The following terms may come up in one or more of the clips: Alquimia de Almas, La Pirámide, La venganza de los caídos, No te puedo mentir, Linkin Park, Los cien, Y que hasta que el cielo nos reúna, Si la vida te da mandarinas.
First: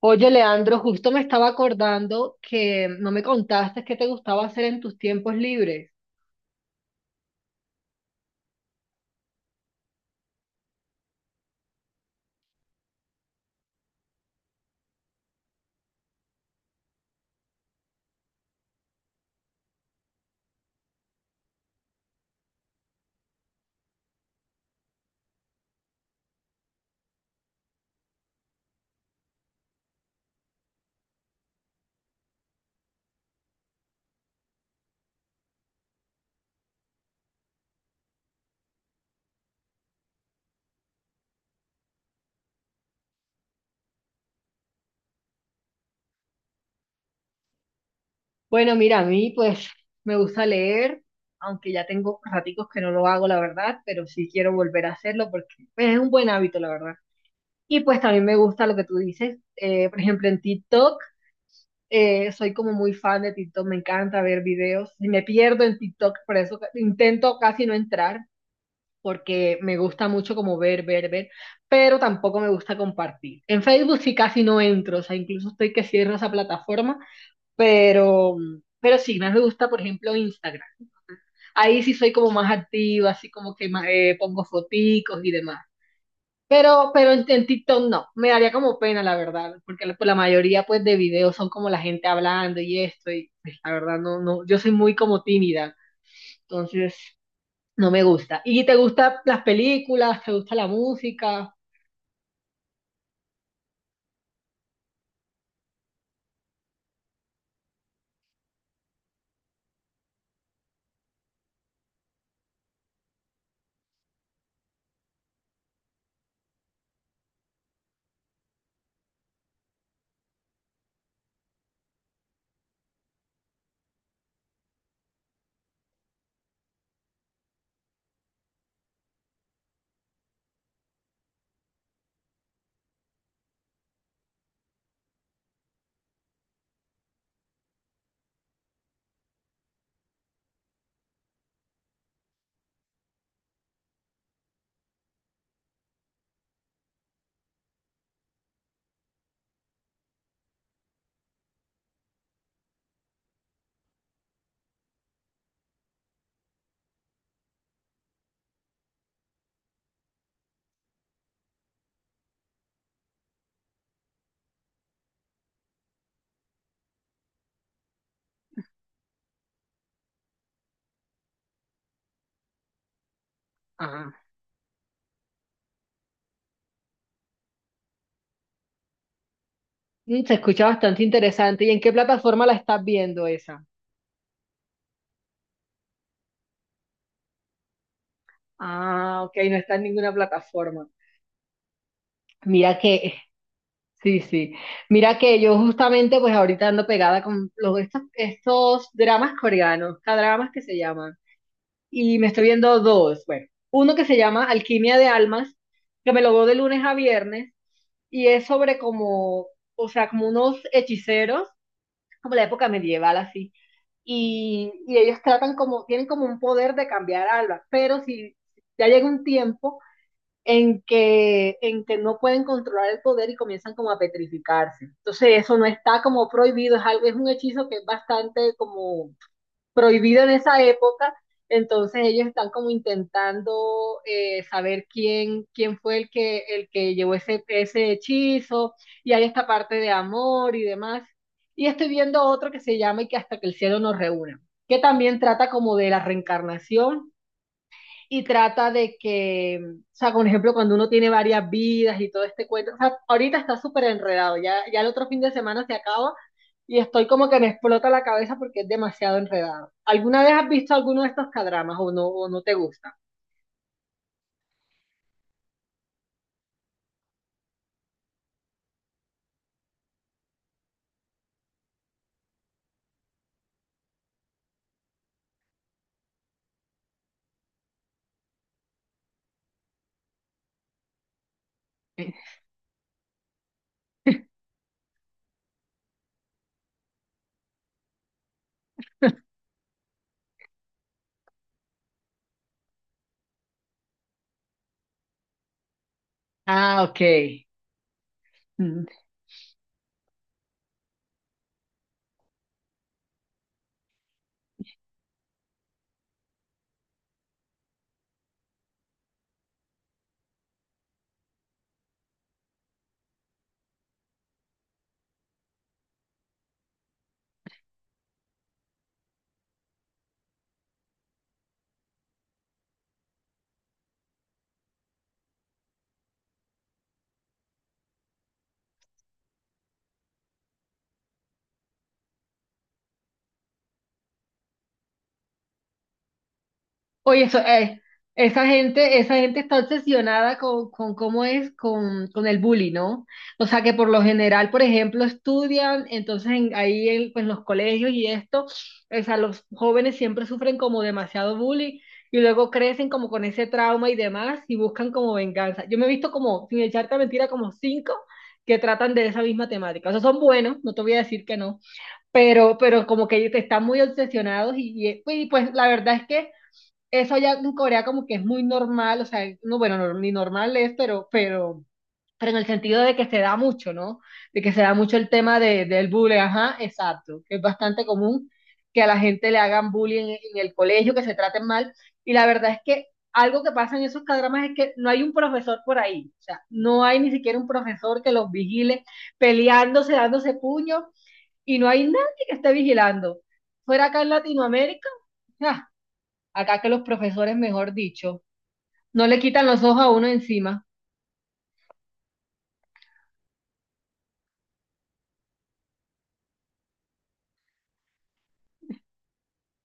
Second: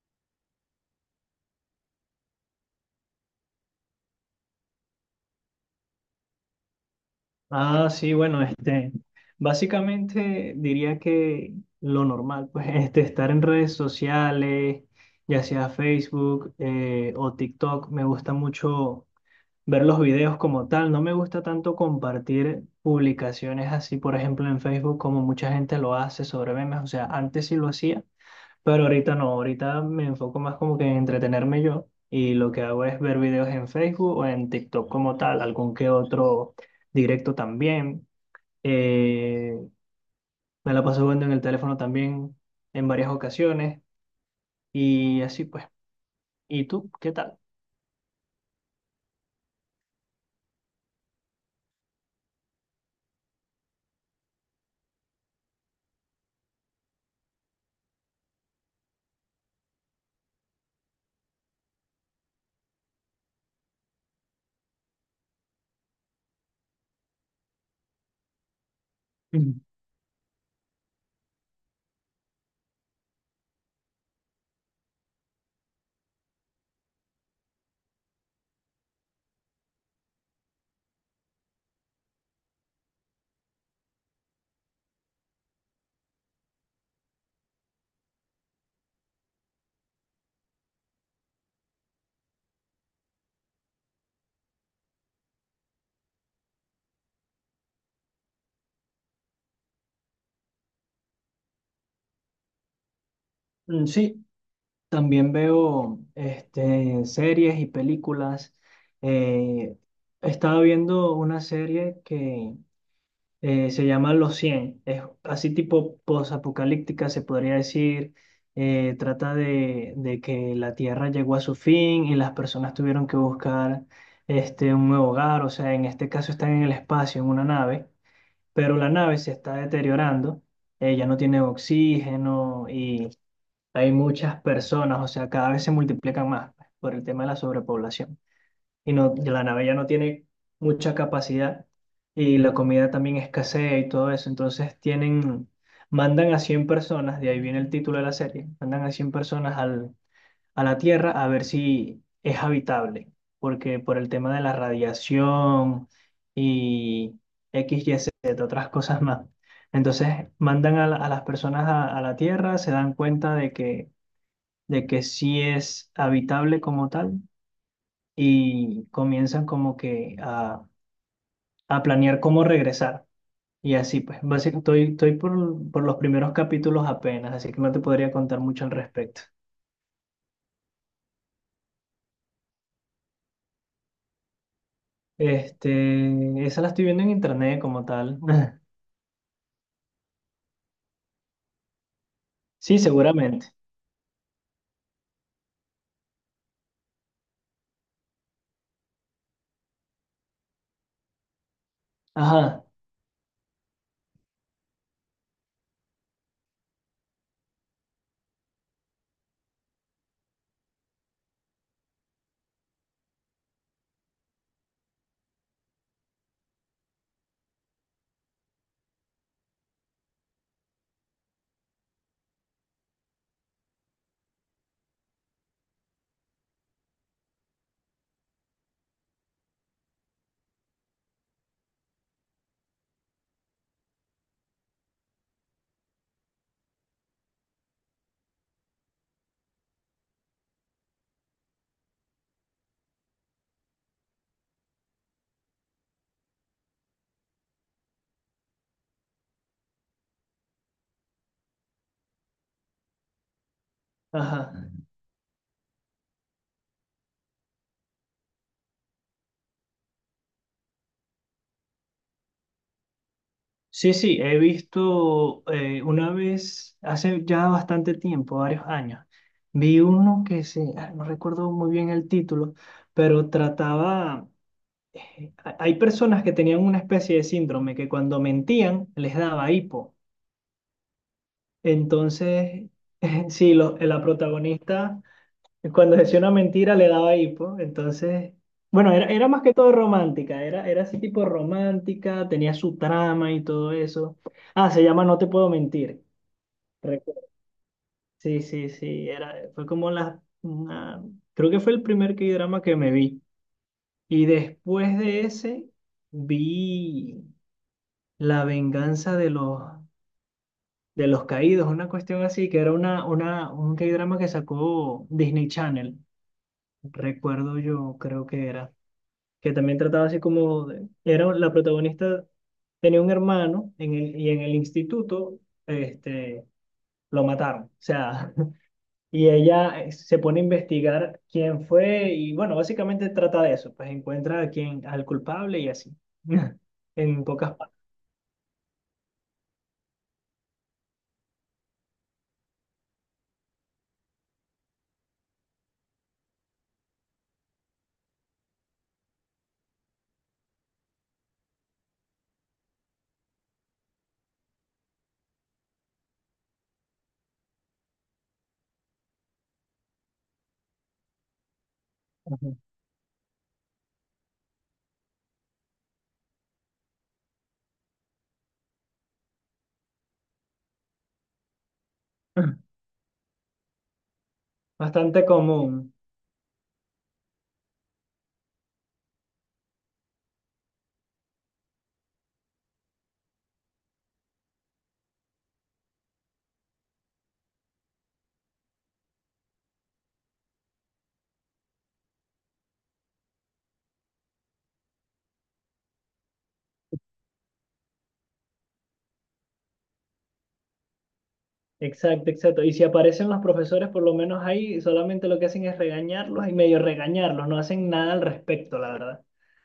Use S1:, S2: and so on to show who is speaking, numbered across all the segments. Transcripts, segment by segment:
S1: Oye, Leandro, justo me estaba acordando que no me contaste qué te gustaba hacer en tus tiempos libres.
S2: Ah, sí, bueno, este, básicamente diría que lo normal, pues, estar en redes sociales, ya sea Facebook o TikTok, me gusta mucho ver los videos como tal. No me gusta tanto compartir publicaciones así, por ejemplo, en Facebook, como mucha gente lo hace sobre memes. O sea, antes sí lo hacía, pero ahorita no, ahorita me enfoco más como que en entretenerme yo y lo que hago es ver videos en Facebook o en TikTok como tal, algún que otro directo también. Eh, Me la paso viendo en el teléfono también en varias ocasiones y así pues. ¿Y tú qué tal?
S1: Bueno, mira, a mí pues me gusta leer, aunque ya tengo raticos que no lo hago, la verdad, pero sí quiero volver a hacerlo porque pues, es un buen hábito, la verdad. Y pues también me gusta lo que tú dices, por ejemplo, en TikTok, soy como muy fan de TikTok, me encanta ver videos, y me pierdo en TikTok, por eso intento casi no entrar porque
S2: Mm.
S1: me gusta mucho como ver, ver, ver, pero tampoco me gusta compartir. En Facebook sí casi no entro, o sea, incluso estoy que cierro esa plataforma, pero, pero sí, más me gusta, por ejemplo, Instagram. Ahí sí soy como más activa, así como que pongo foticos y demás. Pero en TikTok no, me daría como pena, la verdad, porque la, pues, la mayoría pues de videos son como la gente hablando y esto, y pues, la verdad no, yo soy muy como tímida, entonces no me gusta. ¿Y te gustan las películas? ¿Te gusta la música?
S2: Mm, sí, también veo series y películas. Eh, Estaba viendo una serie que se llama Los Cien. Es así tipo posapocalíptica, se podría decir, trata de que la Tierra llegó a su fin y las personas tuvieron que buscar un nuevo hogar, o sea, en este caso están en el espacio, en una nave, pero la nave se está deteriorando, ya no tiene oxígeno y hay muchas personas, o sea, cada vez se multiplican más por el tema de la sobrepoblación y no, y la nave ya no tiene mucha capacidad y la comida también escasea y todo eso. Entonces tienen, mandan a 100 personas, de ahí viene el título de la serie, mandan a 100 personas al, a la Tierra, a ver si es habitable, porque por el tema de la radiación y X, Y, Z, otras cosas más. Entonces mandan a, a las personas a la Tierra, se dan cuenta de que sí es habitable como tal y comienzan como que a planear cómo regresar. Y así,
S1: Ah,
S2: pues, básicamente estoy por los primeros capítulos apenas, así que no te podría contar mucho al respecto.
S1: mm, se escucha bastante interesante. ¿Y en qué plataforma la estás viendo esa?
S2: Esa la estoy viendo en internet como tal.
S1: Ah, ok, no está en ninguna plataforma. Mira
S2: Sí,
S1: que,
S2: seguramente.
S1: sí, sí. Mira que yo justamente pues ahorita ando pegada con los, estos, estos dramas coreanos, dramas que se llaman. Y me estoy
S2: Ajá,
S1: viendo dos. Bueno, uno que se llama Alquimia de Almas, que me lo veo de lunes a viernes, y es sobre como, o sea, como unos hechiceros como la época medieval así. Y ellos tratan como, tienen como un poder de cambiar algo, pero si ya llega un tiempo en que no pueden controlar el poder y comienzan como a petrificarse. Entonces eso no está como prohibido, es algo, es un hechizo que es bastante como prohibido en esa época, entonces ellos están como intentando saber quién, quién fue el que llevó ese, ese hechizo, y hay esta parte de amor y demás. Y estoy viendo otro que se llama Y que hasta que el cielo nos reúna, que también trata como de la reencarnación y trata de que, o sea, por ejemplo, cuando uno tiene varias vidas y todo este cuento, o sea, ahorita está súper enredado,
S2: ajá.
S1: ya el otro fin de semana se acaba y estoy como que me explota la cabeza porque es demasiado enredado. ¿Alguna vez has visto alguno de estos cadramas o no te gusta?
S2: Sí, sí, he visto una vez, hace ya bastante tiempo, varios años, vi uno que se, ah, no recuerdo muy bien el título, pero trataba. Hay personas que tenían una especie de síndrome que cuando mentían les daba hipo. Entonces, sí, la protagonista cuando decía una mentira le daba hipo. Entonces, bueno, era más que todo romántica, era así tipo romántica, tenía su trama y todo eso. Ah, se llama No Te Puedo Mentir.
S1: Ah, ok.
S2: Recuerdo. Sí, sí, sí, era, fue como creo que fue el primer K-drama que me vi. Y después de ese, vi... La venganza de los caídos, una cuestión así, que era un K-drama que sacó Disney Channel, recuerdo yo, creo que era, que también trataba así como, era la protagonista, tenía un hermano en el, y en el instituto este, lo mataron, o sea, y ella se pone a investigar quién fue y bueno, básicamente trata de eso, pues encuentra a quién, al culpable y así,
S1: Oye,
S2: en
S1: eso,
S2: pocas partes.
S1: esa gente está obsesionada con cómo es con el bully, ¿no? O sea que por lo general, por ejemplo, estudian, ahí en pues, los colegios y esto, o sea, los jóvenes siempre sufren como demasiado bullying y luego crecen como con ese trauma y demás y buscan como venganza. Yo me he visto como, sin echarte mentira, como cinco que tratan de esa misma temática. O sea, son buenos, no te voy a decir que no,
S2: Ujú.
S1: pero como que ellos están muy obsesionados pues pues, la verdad es que eso allá en Corea como que es muy normal, o sea, no, bueno, ni normal es, pero en el sentido de que se da mucho, ¿no? De que se da mucho el
S2: Bastante
S1: tema de, del
S2: común.
S1: bullying, ajá, exacto, que es bastante común que a la gente le hagan bullying en el colegio, que se traten mal, y la verdad es que algo que pasa en esos cadramas es que no hay un profesor por ahí, o sea, no hay ni siquiera un profesor que los vigile peleándose, dándose puños, y no hay nadie que esté vigilando. Fuera acá en Latinoamérica, ja, acá que los profesores, mejor dicho, no le quitan los ojos a uno encima.
S2: Exacto, exacto. Y si aparecen los profesores, por lo menos ahí solamente lo que hacen es regañarlos y medio regañarlos, no hacen nada al respecto, la verdad.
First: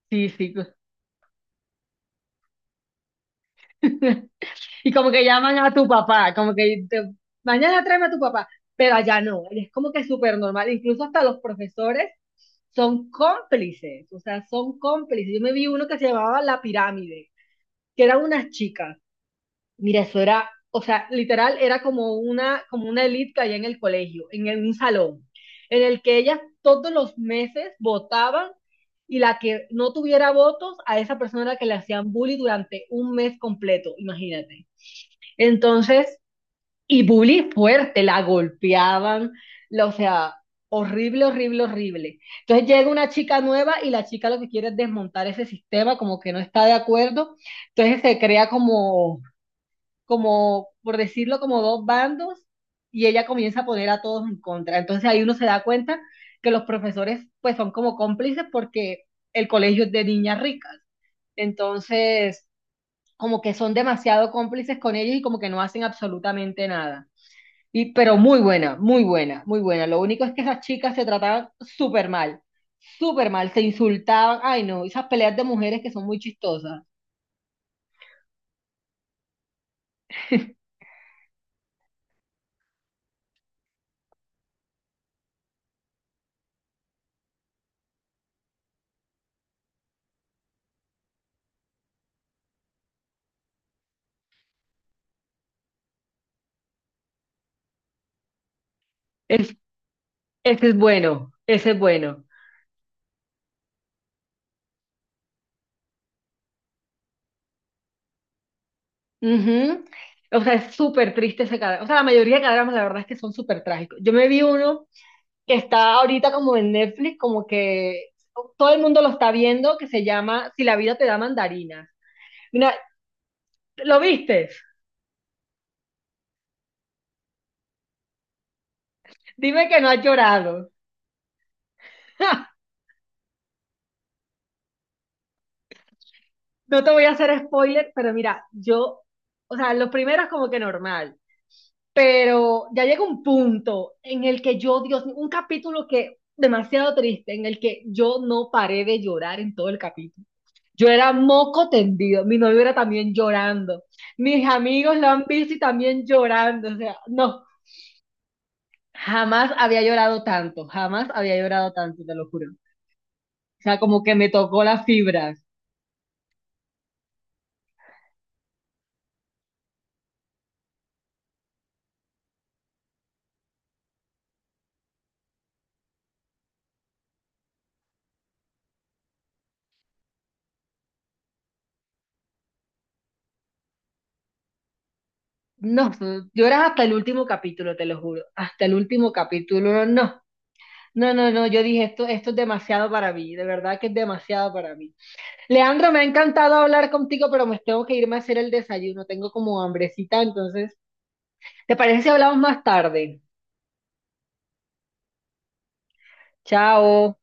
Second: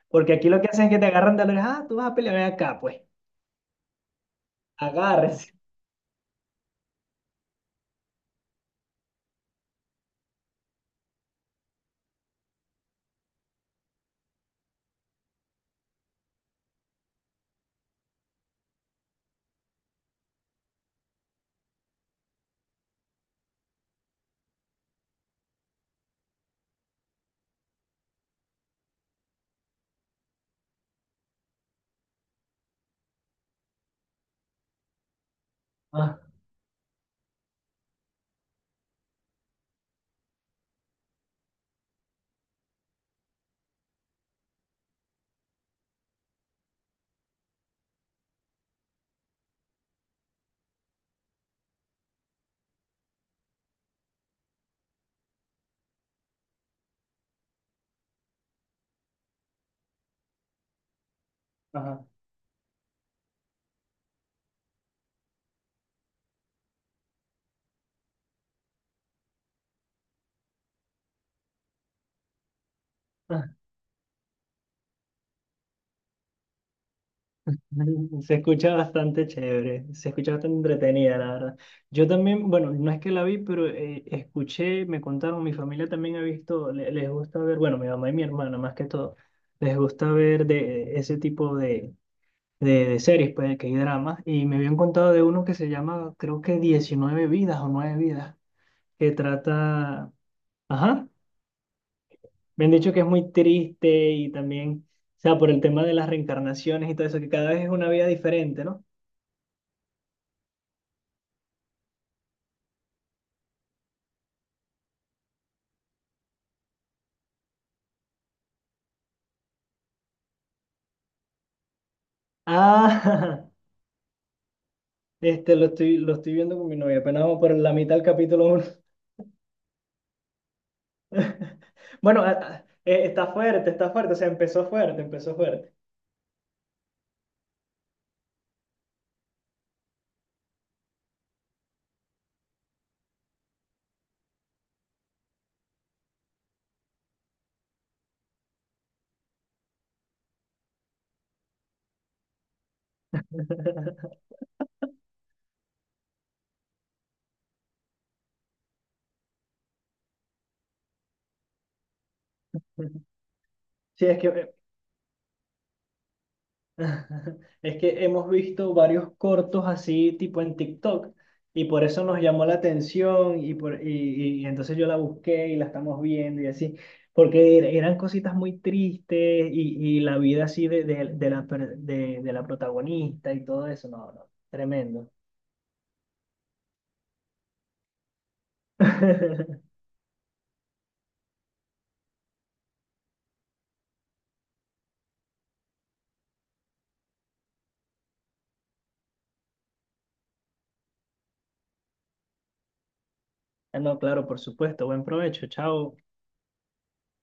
S1: Sí,
S2: Porque aquí
S1: sí.
S2: lo que hacen es que te agarran de la oreja, ah, tú vas a pelear ven acá, pues,
S1: Y como que
S2: agárrese.
S1: llaman a tu papá, como que mañana tráeme a tu papá, pero allá no, es como que súper normal, incluso hasta los profesores son cómplices, o sea, son cómplices. Yo me vi uno que se llamaba La Pirámide, que eran unas chicas, mira, eso era, o sea, literal era como una elite que había en el colegio, un salón, en el que ellas todos los meses votaban y la que no tuviera votos, a esa persona era la que le hacían bullying durante un mes completo, imagínate.
S2: Ah,
S1: Entonces, y bullying fuerte, la golpeaban, o sea, horrible, horrible, horrible. Entonces llega una chica nueva y la chica lo que quiere es desmontar ese sistema, como que no está de acuerdo. Entonces se crea como por decirlo, como dos bandos y ella comienza a poner a todos en contra. Entonces ahí uno se da cuenta que los profesores pues son como cómplices porque el colegio es de niñas ricas.
S2: ajá,
S1: Entonces, como que son demasiado cómplices con ellos y como que no hacen absolutamente nada. Y, pero muy buena, muy buena, muy buena. Lo único es que esas chicas se trataban súper mal,
S2: ah.
S1: se insultaban. Ay, no, esas peleas de mujeres que son muy chistosas.
S2: Se escucha bastante chévere, se escucha bastante entretenida, la verdad. Yo también, bueno, no es que la vi, pero escuché, me contaron, mi familia también ha visto, les gusta ver, bueno, mi mamá y mi hermana más que todo, les gusta ver de ese tipo de de series, pues, de que hay dramas, y me habían contado de uno que se llama, creo que 19 vidas o 9 vidas, que
S1: Es,
S2: trata,
S1: ese es
S2: ajá,
S1: bueno, ese es bueno.
S2: me han dicho que es muy triste y también, o sea, por el tema de las reencarnaciones y todo eso, que cada vez es una vida diferente, ¿no?
S1: Ujú. O sea, es súper triste ese cadáver. O sea, la mayoría de cadáveres, la verdad es que son súper trágicos. Yo me vi uno que está ahorita como en Netflix, como que todo el mundo lo está viendo, que se llama Si la vida te da mandarinas. Mira,
S2: Ah,
S1: ¿lo viste?
S2: lo lo estoy viendo con mi novia, apenas vamos por la mitad del capítulo 1.
S1: Dime que no has llorado.
S2: Bueno, está fuerte, o sea, empezó fuerte, empezó fuerte.
S1: No te voy a hacer spoiler, pero mira, yo, o sea, lo primero es como que normal, pero ya llega un punto en el que yo, Dios mío, un capítulo que demasiado triste, en el que yo no paré de llorar en todo el capítulo. Yo era moco tendido, mi novio era también llorando, mis amigos lo han visto y también llorando, o sea, no, jamás había llorado tanto, jamás había llorado tanto, te lo juro. O sea, como
S2: Sí,
S1: que
S2: es que
S1: me tocó las fibras.
S2: es que hemos visto varios cortos así, tipo en TikTok, y por eso nos llamó la atención, y, y entonces yo la busqué y la estamos viendo y así, porque eran cositas muy tristes y la vida así de la, de la protagonista y todo eso, no, no, tremendo.
S1: No, lloras hasta el último capítulo, te lo juro, hasta el último capítulo, no. No, no, no, yo dije, esto es demasiado para mí, de verdad que es demasiado para mí. Leandro, me ha encantado hablar contigo, pero me tengo que irme a hacer el desayuno, tengo como hambrecita, entonces, ¿te parece si hablamos más tarde?
S2: No, claro, por supuesto, buen provecho, chao.
S1: Chao.